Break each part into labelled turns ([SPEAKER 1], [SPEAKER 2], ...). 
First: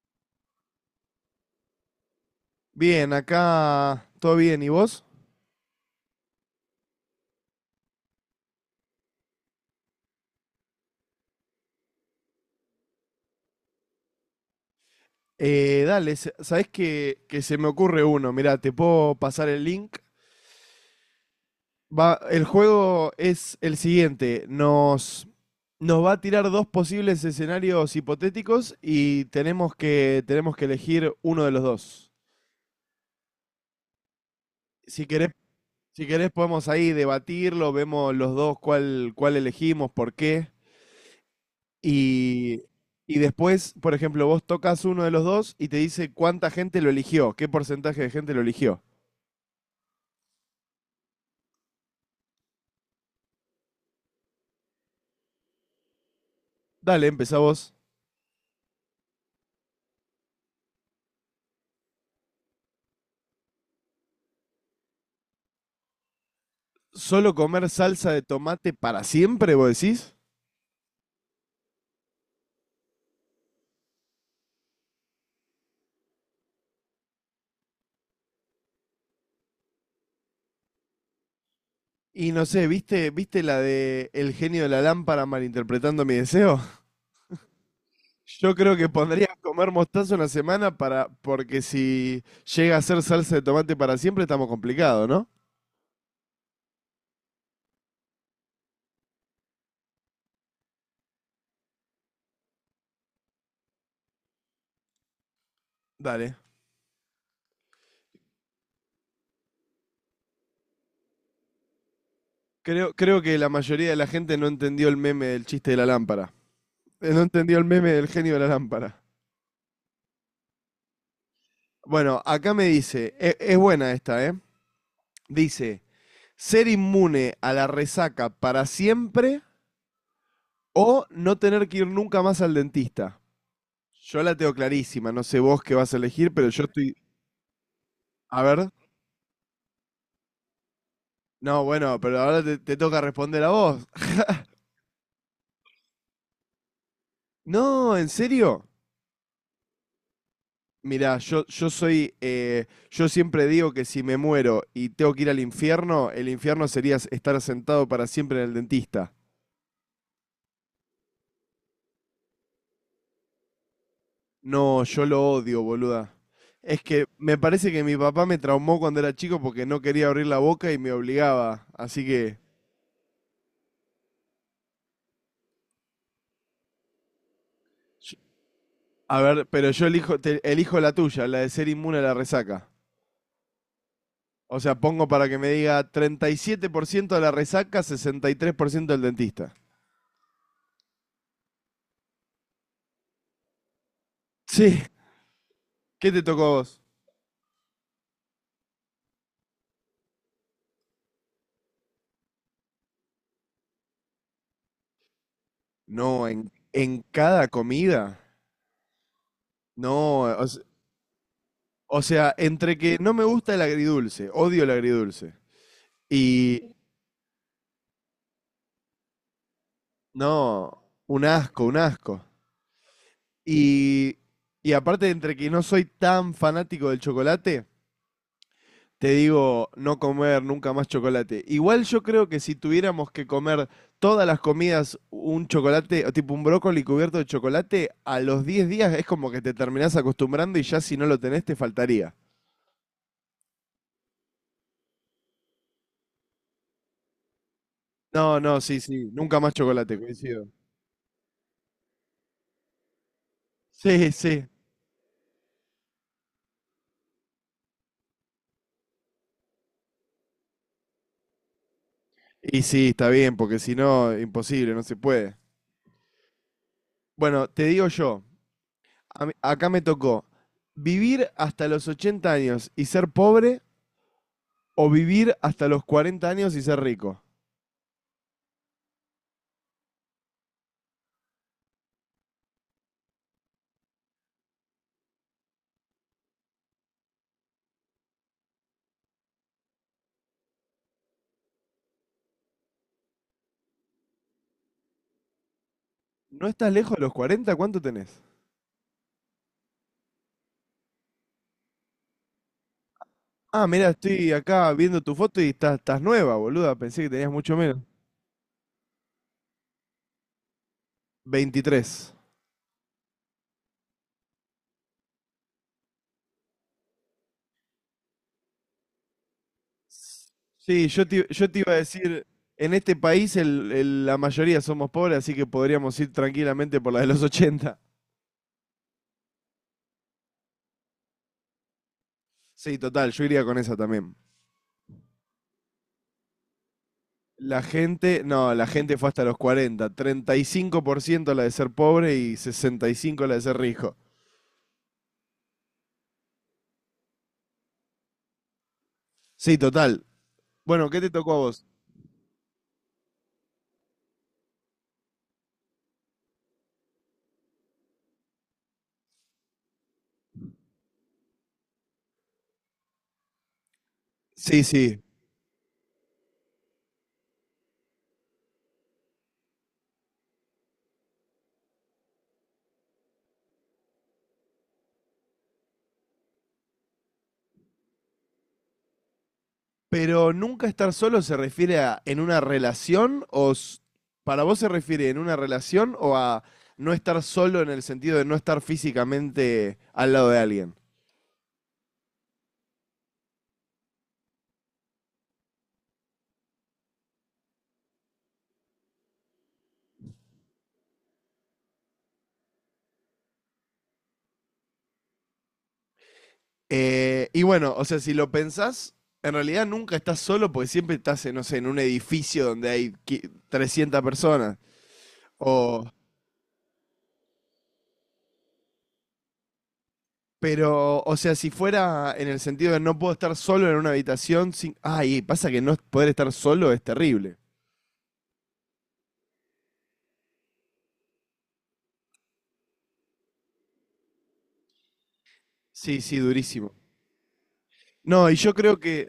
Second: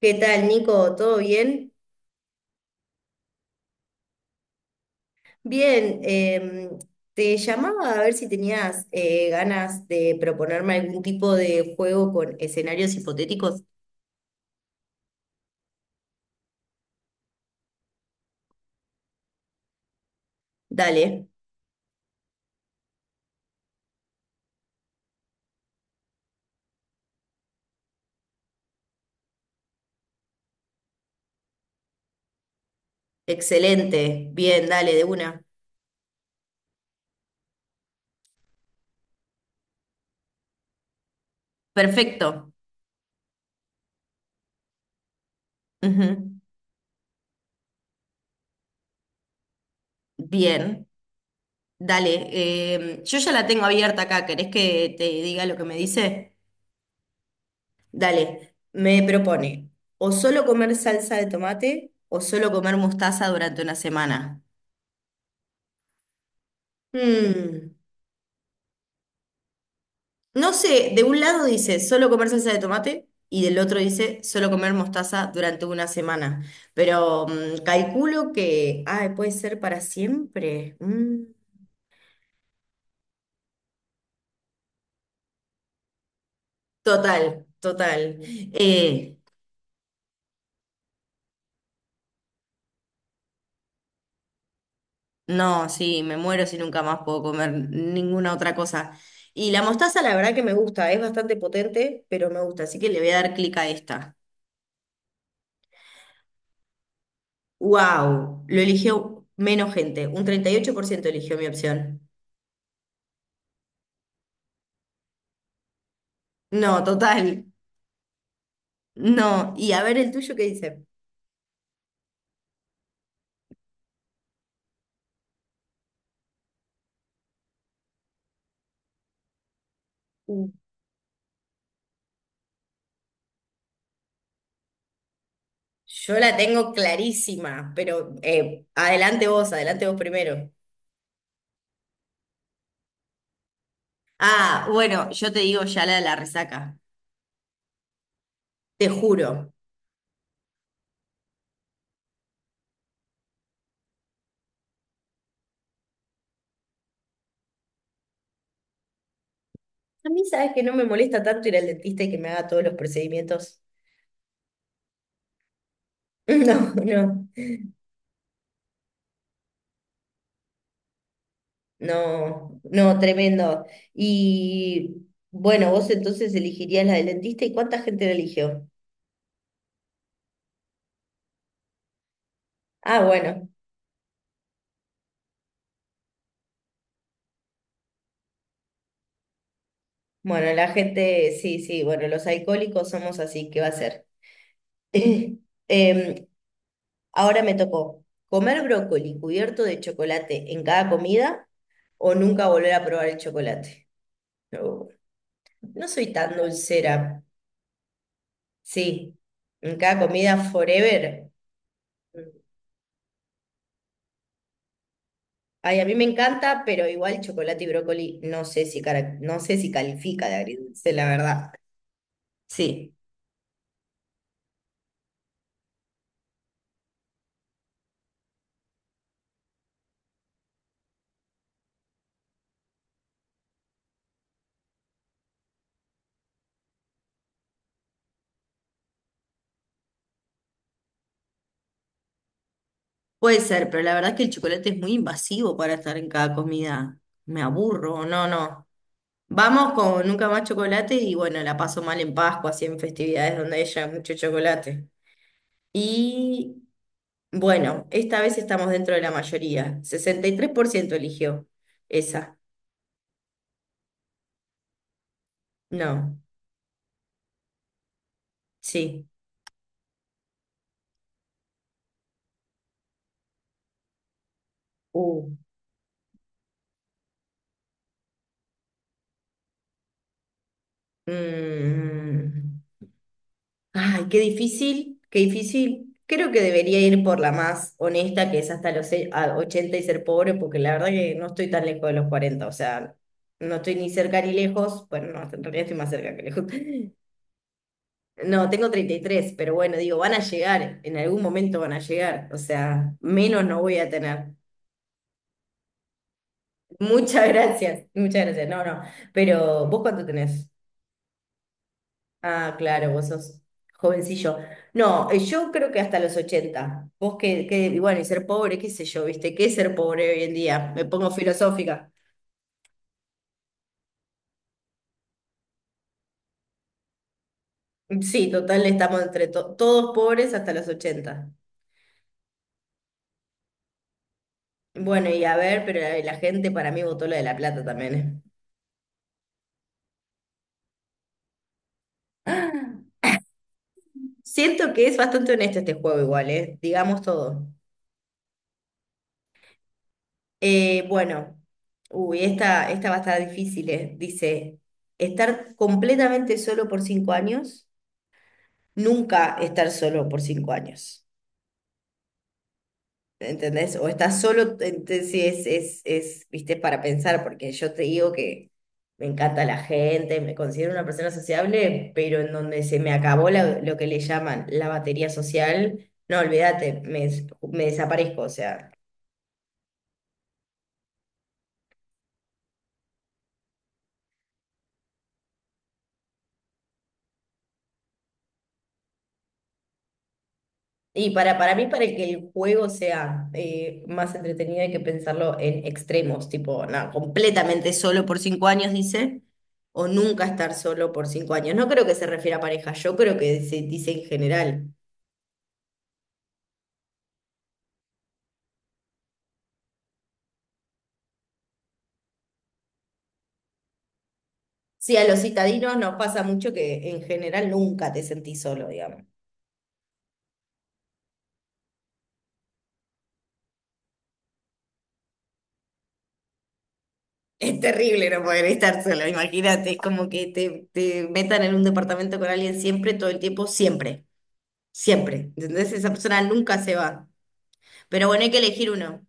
[SPEAKER 1] ¿Qué tal, Nico? ¿Todo bien?
[SPEAKER 2] Bien, acá todo bien. ¿Y vos?
[SPEAKER 1] Bien, te llamaba a ver si tenías ganas de proponerme algún tipo de juego con escenarios hipotéticos.
[SPEAKER 2] Dale, ¿sabés que se me ocurre uno? Mirá, te puedo pasar el link.
[SPEAKER 1] Dale,
[SPEAKER 2] Va, el juego es el siguiente. Nos va a tirar dos posibles escenarios hipotéticos y tenemos que elegir uno de los dos.
[SPEAKER 1] excelente, bien, dale, de
[SPEAKER 2] Si querés,
[SPEAKER 1] una.
[SPEAKER 2] si querés podemos ahí debatirlo, vemos los dos cuál elegimos, por qué.
[SPEAKER 1] Perfecto.
[SPEAKER 2] Y, y después, por ejemplo, vos tocas uno de los dos y te dice
[SPEAKER 1] Ujú.
[SPEAKER 2] cuánta gente lo eligió, qué porcentaje de gente lo eligió.
[SPEAKER 1] Bien, dale. Yo ya la tengo abierta acá, ¿querés que te diga lo que me dice?
[SPEAKER 2] Dale, empezá vos.
[SPEAKER 1] Dale, me propone o solo comer salsa de tomate o solo comer mostaza durante una semana.
[SPEAKER 2] ¿Solo
[SPEAKER 1] Mm.
[SPEAKER 2] comer salsa de tomate para siempre, vos decís?
[SPEAKER 1] No sé, de un lado dice solo comer salsa de tomate y del otro dice solo comer mostaza durante una semana. Pero calculo que, ay, puede ser para siempre. Mm,
[SPEAKER 2] Y no sé, ¿viste la de El Genio de la Lámpara malinterpretando mi deseo?
[SPEAKER 1] total, total.
[SPEAKER 2] Yo creo que
[SPEAKER 1] Eh,
[SPEAKER 2] pondría comer mostaza una semana, para, porque si llega a ser salsa de tomate para siempre estamos complicados, ¿no?
[SPEAKER 1] no, sí, me muero si nunca más puedo comer ninguna otra cosa. Y la mostaza, la verdad que me gusta, es bastante potente, pero me gusta, así que le voy a dar clic a esta.
[SPEAKER 2] Dale.
[SPEAKER 1] ¡Wow! Lo eligió menos gente, un 38% eligió mi opción.
[SPEAKER 2] Creo que la mayoría de la gente no entendió el meme del chiste de la lámpara.
[SPEAKER 1] No,
[SPEAKER 2] No
[SPEAKER 1] total.
[SPEAKER 2] entendió el meme del genio de la lámpara.
[SPEAKER 1] No, y a ver el tuyo qué dice.
[SPEAKER 2] Bueno, acá me dice, es buena esta, ¿eh? Dice, ser inmune a la resaca para siempre
[SPEAKER 1] Mm.
[SPEAKER 2] o no tener que ir nunca más al dentista. Yo la tengo clarísima, no sé vos qué vas a
[SPEAKER 1] Yo
[SPEAKER 2] elegir,
[SPEAKER 1] la
[SPEAKER 2] pero yo
[SPEAKER 1] tengo
[SPEAKER 2] estoy...
[SPEAKER 1] clarísima, pero
[SPEAKER 2] A ver.
[SPEAKER 1] adelante vos primero.
[SPEAKER 2] No, bueno, pero ahora te toca responder a vos.
[SPEAKER 1] Ah, bueno, yo te digo ya la de la resaca,
[SPEAKER 2] No, ¿en serio?
[SPEAKER 1] te juro.
[SPEAKER 2] Mirá, yo soy... yo siempre digo que si me muero y tengo que ir al infierno, el infierno sería estar sentado para siempre en el dentista.
[SPEAKER 1] A mí sabes que no me molesta tanto ir al dentista y que me haga todos los procedimientos.
[SPEAKER 2] No, yo lo odio, boluda.
[SPEAKER 1] No,
[SPEAKER 2] Es que
[SPEAKER 1] no,
[SPEAKER 2] me parece que mi papá me traumó cuando era chico porque no quería abrir la boca y me obligaba. Así que,
[SPEAKER 1] no, no, tremendo. Y bueno, vos entonces elegirías la del dentista y ¿cuánta gente la
[SPEAKER 2] yo-
[SPEAKER 1] eligió?
[SPEAKER 2] a ver, pero yo elijo, elijo la tuya, la de ser inmune a la resaca.
[SPEAKER 1] Ah, bueno,
[SPEAKER 2] O sea, pongo para que me diga 37% de la resaca, 63% del dentista.
[SPEAKER 1] bueno, la gente, sí, sí, bueno, los alcohólicos somos así, ¿qué va a ser?
[SPEAKER 2] Sí. ¿Qué te
[SPEAKER 1] Em,
[SPEAKER 2] tocó a vos?
[SPEAKER 1] Ahora me tocó comer brócoli cubierto de chocolate en cada comida o nunca volver a probar el chocolate. No, no soy
[SPEAKER 2] No,
[SPEAKER 1] tan
[SPEAKER 2] en
[SPEAKER 1] dulcera.
[SPEAKER 2] cada comida.
[SPEAKER 1] Sí, en cada
[SPEAKER 2] No,
[SPEAKER 1] comida forever.
[SPEAKER 2] o sea, entre que no me gusta el agridulce, odio el agridulce.
[SPEAKER 1] Ay, a mí me encanta,
[SPEAKER 2] Y
[SPEAKER 1] pero igual chocolate y brócoli no sé si, no sé si califica
[SPEAKER 2] No,
[SPEAKER 1] de agridulce, la
[SPEAKER 2] un
[SPEAKER 1] verdad.
[SPEAKER 2] asco, un asco.
[SPEAKER 1] Sí,
[SPEAKER 2] Y, y aparte, entre que no soy tan fanático del chocolate, te digo no comer nunca más chocolate. Igual yo creo que si tuviéramos que comer todas las comidas un chocolate, o tipo un brócoli cubierto de chocolate, a los 10 días es como que te terminás acostumbrando y ya si no lo tenés te faltaría.
[SPEAKER 1] puede ser, pero la verdad es que el chocolate es muy invasivo para estar en cada comida. Me aburro, no,
[SPEAKER 2] No, no,
[SPEAKER 1] no.
[SPEAKER 2] sí, sí, nunca más
[SPEAKER 1] Vamos
[SPEAKER 2] chocolate,
[SPEAKER 1] con Nunca Más
[SPEAKER 2] coincido.
[SPEAKER 1] Chocolate y bueno, la paso mal en Pascua, así en festividades donde haya
[SPEAKER 2] Sí,
[SPEAKER 1] mucho
[SPEAKER 2] sí.
[SPEAKER 1] chocolate. Y bueno, esta vez estamos dentro de la mayoría. 63% eligió esa.
[SPEAKER 2] Y sí, está bien, porque si no, imposible, no se puede.
[SPEAKER 1] No,
[SPEAKER 2] Bueno, te digo yo.
[SPEAKER 1] sí.
[SPEAKER 2] Acá me tocó vivir hasta los 80 años y ser pobre, o
[SPEAKER 1] Uh.
[SPEAKER 2] vivir hasta los 40 años y ser rico.
[SPEAKER 1] Mm. Ay, qué difícil, qué difícil. Creo que debería ir por la más honesta, que es hasta los a 80 y ser pobre, porque la verdad que no estoy tan lejos de los 40, o sea, no estoy ni cerca ni lejos. Bueno, no, en realidad estoy más cerca que lejos.
[SPEAKER 2] ¿No estás lejos de los 40? ¿Cuánto tenés?
[SPEAKER 1] No, tengo 33, pero bueno, digo, van a llegar, en algún momento van a llegar, o sea, menos no
[SPEAKER 2] Ah,
[SPEAKER 1] voy a
[SPEAKER 2] mira,
[SPEAKER 1] tener.
[SPEAKER 2] estoy acá viendo tu foto y estás nueva, boluda. Pensé que tenías mucho menos.
[SPEAKER 1] Muchas gracias, no, no, pero ¿vos cuánto tenés?
[SPEAKER 2] 23.
[SPEAKER 1] Ah, claro, vos sos jovencillo. No, yo creo que hasta los 80. Vos que, y bueno, y ser pobre, qué sé yo, ¿viste? ¿Qué es ser pobre hoy en día? Me
[SPEAKER 2] Sí,
[SPEAKER 1] pongo
[SPEAKER 2] yo te iba a
[SPEAKER 1] filosófica.
[SPEAKER 2] decir, en este país la mayoría somos pobres, así que podríamos ir tranquilamente por la de los 80.
[SPEAKER 1] Sí, total, estamos entre todos pobres hasta los 80.
[SPEAKER 2] Sí, total, yo iría con esa también.
[SPEAKER 1] Bueno, y a ver, pero la gente para mí votó la de La Plata
[SPEAKER 2] La
[SPEAKER 1] también,
[SPEAKER 2] gente, no, la gente fue hasta los 40, 35% la de ser pobre y
[SPEAKER 1] ¿eh?
[SPEAKER 2] 65% la de ser rico.
[SPEAKER 1] Siento que es bastante honesto este juego igual, ¿eh? Digamos todo.
[SPEAKER 2] Sí, total.
[SPEAKER 1] Eh,
[SPEAKER 2] Bueno, ¿qué te tocó
[SPEAKER 1] bueno,
[SPEAKER 2] a vos?
[SPEAKER 1] uy, esta va a estar difícil, ¿eh? Dice, estar completamente solo por 5 años, nunca estar solo por 5 años. ¿Entendés? O estás solo,
[SPEAKER 2] Sí, sí.
[SPEAKER 1] entonces sí, es, viste, para pensar, porque yo te digo que me encanta la gente, me considero una persona sociable, pero en donde se me acabó lo que le llaman la batería social, no, olvídate, me, me desaparezco, o sea.
[SPEAKER 2] Pero nunca estar solo se refiere a en una relación o para vos se refiere en una relación o a no estar solo en el sentido de no estar físicamente al lado de alguien.
[SPEAKER 1] Y para mí, para que el juego sea más entretenido, hay que pensarlo en extremos, tipo, nada, completamente solo por cinco años, dice, o nunca estar solo por 5 años. No creo que se refiera a pareja, yo creo que se dice en general.
[SPEAKER 2] Y bueno, o sea, si lo pensás, en realidad nunca estás solo porque siempre estás, no sé, en un edificio donde hay 300 personas.
[SPEAKER 1] Sí, a los citadinos
[SPEAKER 2] O,
[SPEAKER 1] nos pasa mucho que en general nunca te sentís solo, digamos.
[SPEAKER 2] Pero, o sea, si fuera en el sentido de no puedo estar solo en una habitación sin... Ay, pasa que no poder estar solo es terrible.
[SPEAKER 1] Es terrible no poder estar solo, imagínate, es como que te metan en un departamento con alguien siempre, todo el tiempo, siempre, siempre. ¿Entendés? Esa
[SPEAKER 2] Sí, sí,
[SPEAKER 1] persona nunca
[SPEAKER 2] durísimo.
[SPEAKER 1] se va. Pero bueno, hay
[SPEAKER 2] No,
[SPEAKER 1] que elegir uno.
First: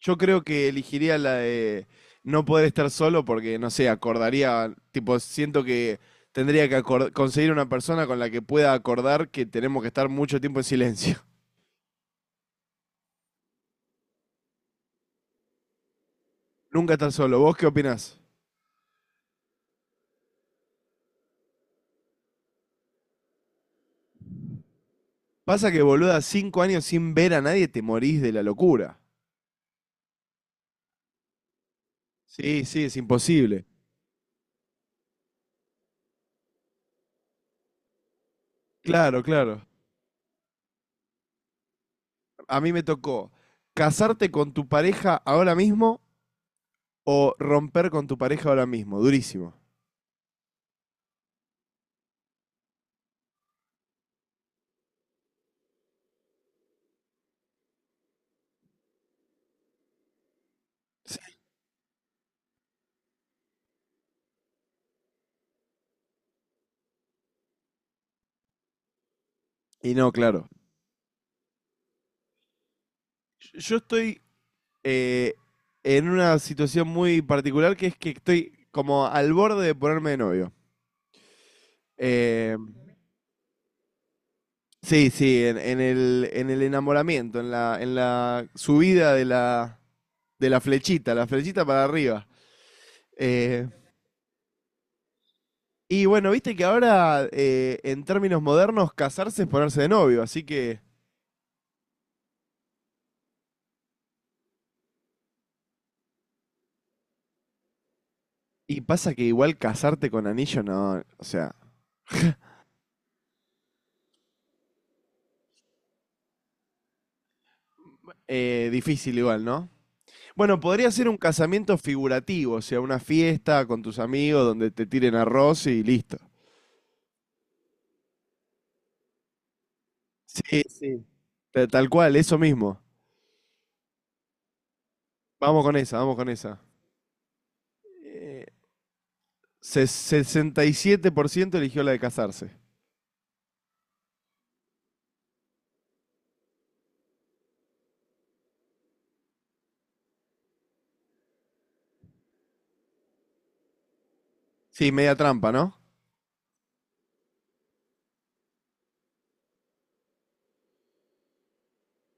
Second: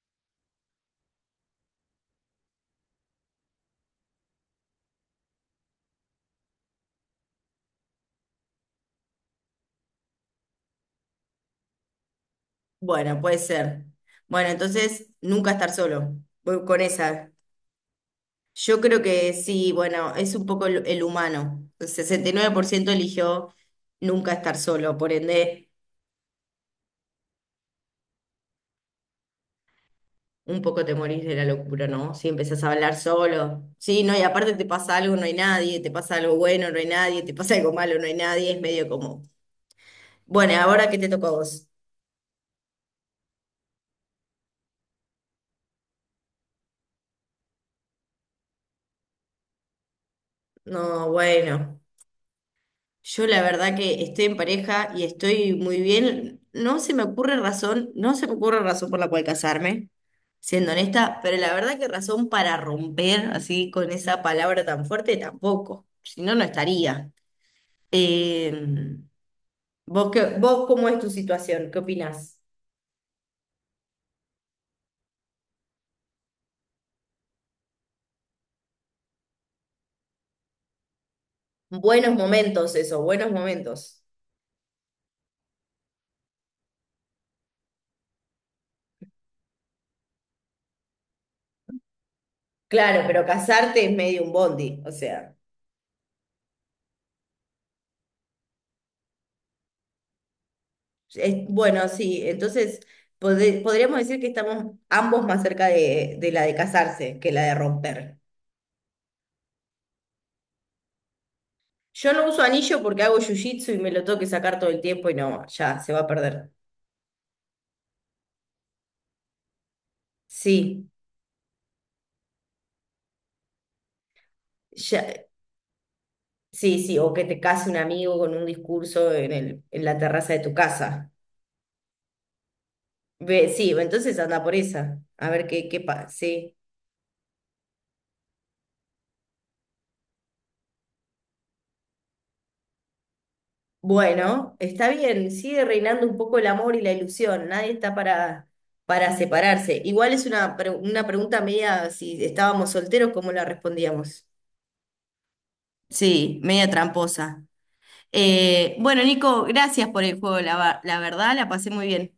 [SPEAKER 2] yo creo que elegiría la de no poder estar solo porque, no sé, acordaría, tipo, siento que tendría que conseguir una persona con la que pueda acordar que tenemos que estar mucho tiempo en silencio.
[SPEAKER 1] Bueno, puede ser. Bueno, entonces nunca estar solo. Voy con
[SPEAKER 2] Nunca estar
[SPEAKER 1] esa.
[SPEAKER 2] solo. ¿Vos qué opinás?
[SPEAKER 1] Yo creo que sí, bueno, es un poco el humano. El 69% eligió nunca estar solo, por ende,
[SPEAKER 2] Pasa que, boluda, 5 años sin ver a nadie te morís de la locura.
[SPEAKER 1] un poco te morís de la locura, ¿no? Si empezás
[SPEAKER 2] Sí,
[SPEAKER 1] a
[SPEAKER 2] sí,
[SPEAKER 1] hablar
[SPEAKER 2] es
[SPEAKER 1] solo.
[SPEAKER 2] imposible.
[SPEAKER 1] Sí, no, y aparte te pasa algo, no hay nadie, te pasa algo bueno, no hay nadie, te pasa algo malo, no hay nadie, es medio como.
[SPEAKER 2] Claro, claro.
[SPEAKER 1] Bueno, ahora qué te tocó a vos.
[SPEAKER 2] A mí me tocó casarte con tu pareja ahora mismo o romper con tu pareja ahora mismo. Durísimo.
[SPEAKER 1] No, bueno. Yo la verdad que estoy en pareja y estoy muy bien. No se me ocurre razón, no se me ocurre razón por la cual casarme, siendo honesta, pero la verdad que razón para romper así con esa palabra tan fuerte tampoco. Si no, no estaría. Eh,
[SPEAKER 2] Y
[SPEAKER 1] ¿vos
[SPEAKER 2] no,
[SPEAKER 1] qué-
[SPEAKER 2] claro.
[SPEAKER 1] vos cómo es tu situación? ¿Qué opinás?
[SPEAKER 2] Yo estoy eh, en una situación muy particular, que es que estoy como al borde de ponerme de novio.
[SPEAKER 1] Buenos
[SPEAKER 2] Eh,
[SPEAKER 1] momentos, eso, buenos momentos.
[SPEAKER 2] sí, sí, en el enamoramiento, en la subida de la flechita para arriba.
[SPEAKER 1] Claro, pero
[SPEAKER 2] Eh,
[SPEAKER 1] casarte es medio un bondi, o sea.
[SPEAKER 2] y bueno, viste que ahora, en términos modernos, casarse es ponerse de novio, así que...
[SPEAKER 1] Bueno, sí, entonces podríamos decir que estamos ambos más cerca de la de casarse que la de romper.
[SPEAKER 2] Y pasa que igual casarte con anillo, no, o sea,
[SPEAKER 1] Yo no uso anillo porque hago jiu-jitsu y me lo tengo que sacar todo el tiempo y no, ya se va a perder.
[SPEAKER 2] difícil igual, ¿no? Bueno,
[SPEAKER 1] Sí,
[SPEAKER 2] podría ser un casamiento figurativo, o sea, una fiesta con tus amigos donde te tiren
[SPEAKER 1] ya,
[SPEAKER 2] arroz y listo.
[SPEAKER 1] sí, sí, o que te case un amigo con un discurso en el, en la terraza de tu
[SPEAKER 2] Sí, sí.
[SPEAKER 1] casa.
[SPEAKER 2] Tal cual, eso mismo.
[SPEAKER 1] Ve, sí, entonces anda por esa, a ver
[SPEAKER 2] Vamos
[SPEAKER 1] qué,
[SPEAKER 2] con
[SPEAKER 1] qué
[SPEAKER 2] esa,
[SPEAKER 1] pasa.
[SPEAKER 2] vamos con esa. Eh, 67% eligió la de casarse.
[SPEAKER 1] Bueno, está bien, sigue reinando un poco el amor y la ilusión, nadie está para separarse. Igual es una, una pregunta media, si estábamos solteros, ¿cómo la respondíamos?
[SPEAKER 2] Sí, media trampa, ¿no?
[SPEAKER 1] Sí, media tramposa. Bueno, Nico, gracias por el juego, la, la verdad, la pasé muy bien.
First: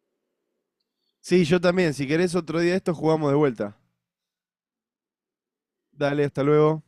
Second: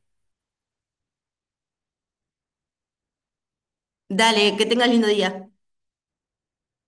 [SPEAKER 2] Sí, yo también. Si querés otro día de esto, jugamos de vuelta.
[SPEAKER 1] Dale, que tengas lindo día.
[SPEAKER 2] Dale, hasta luego.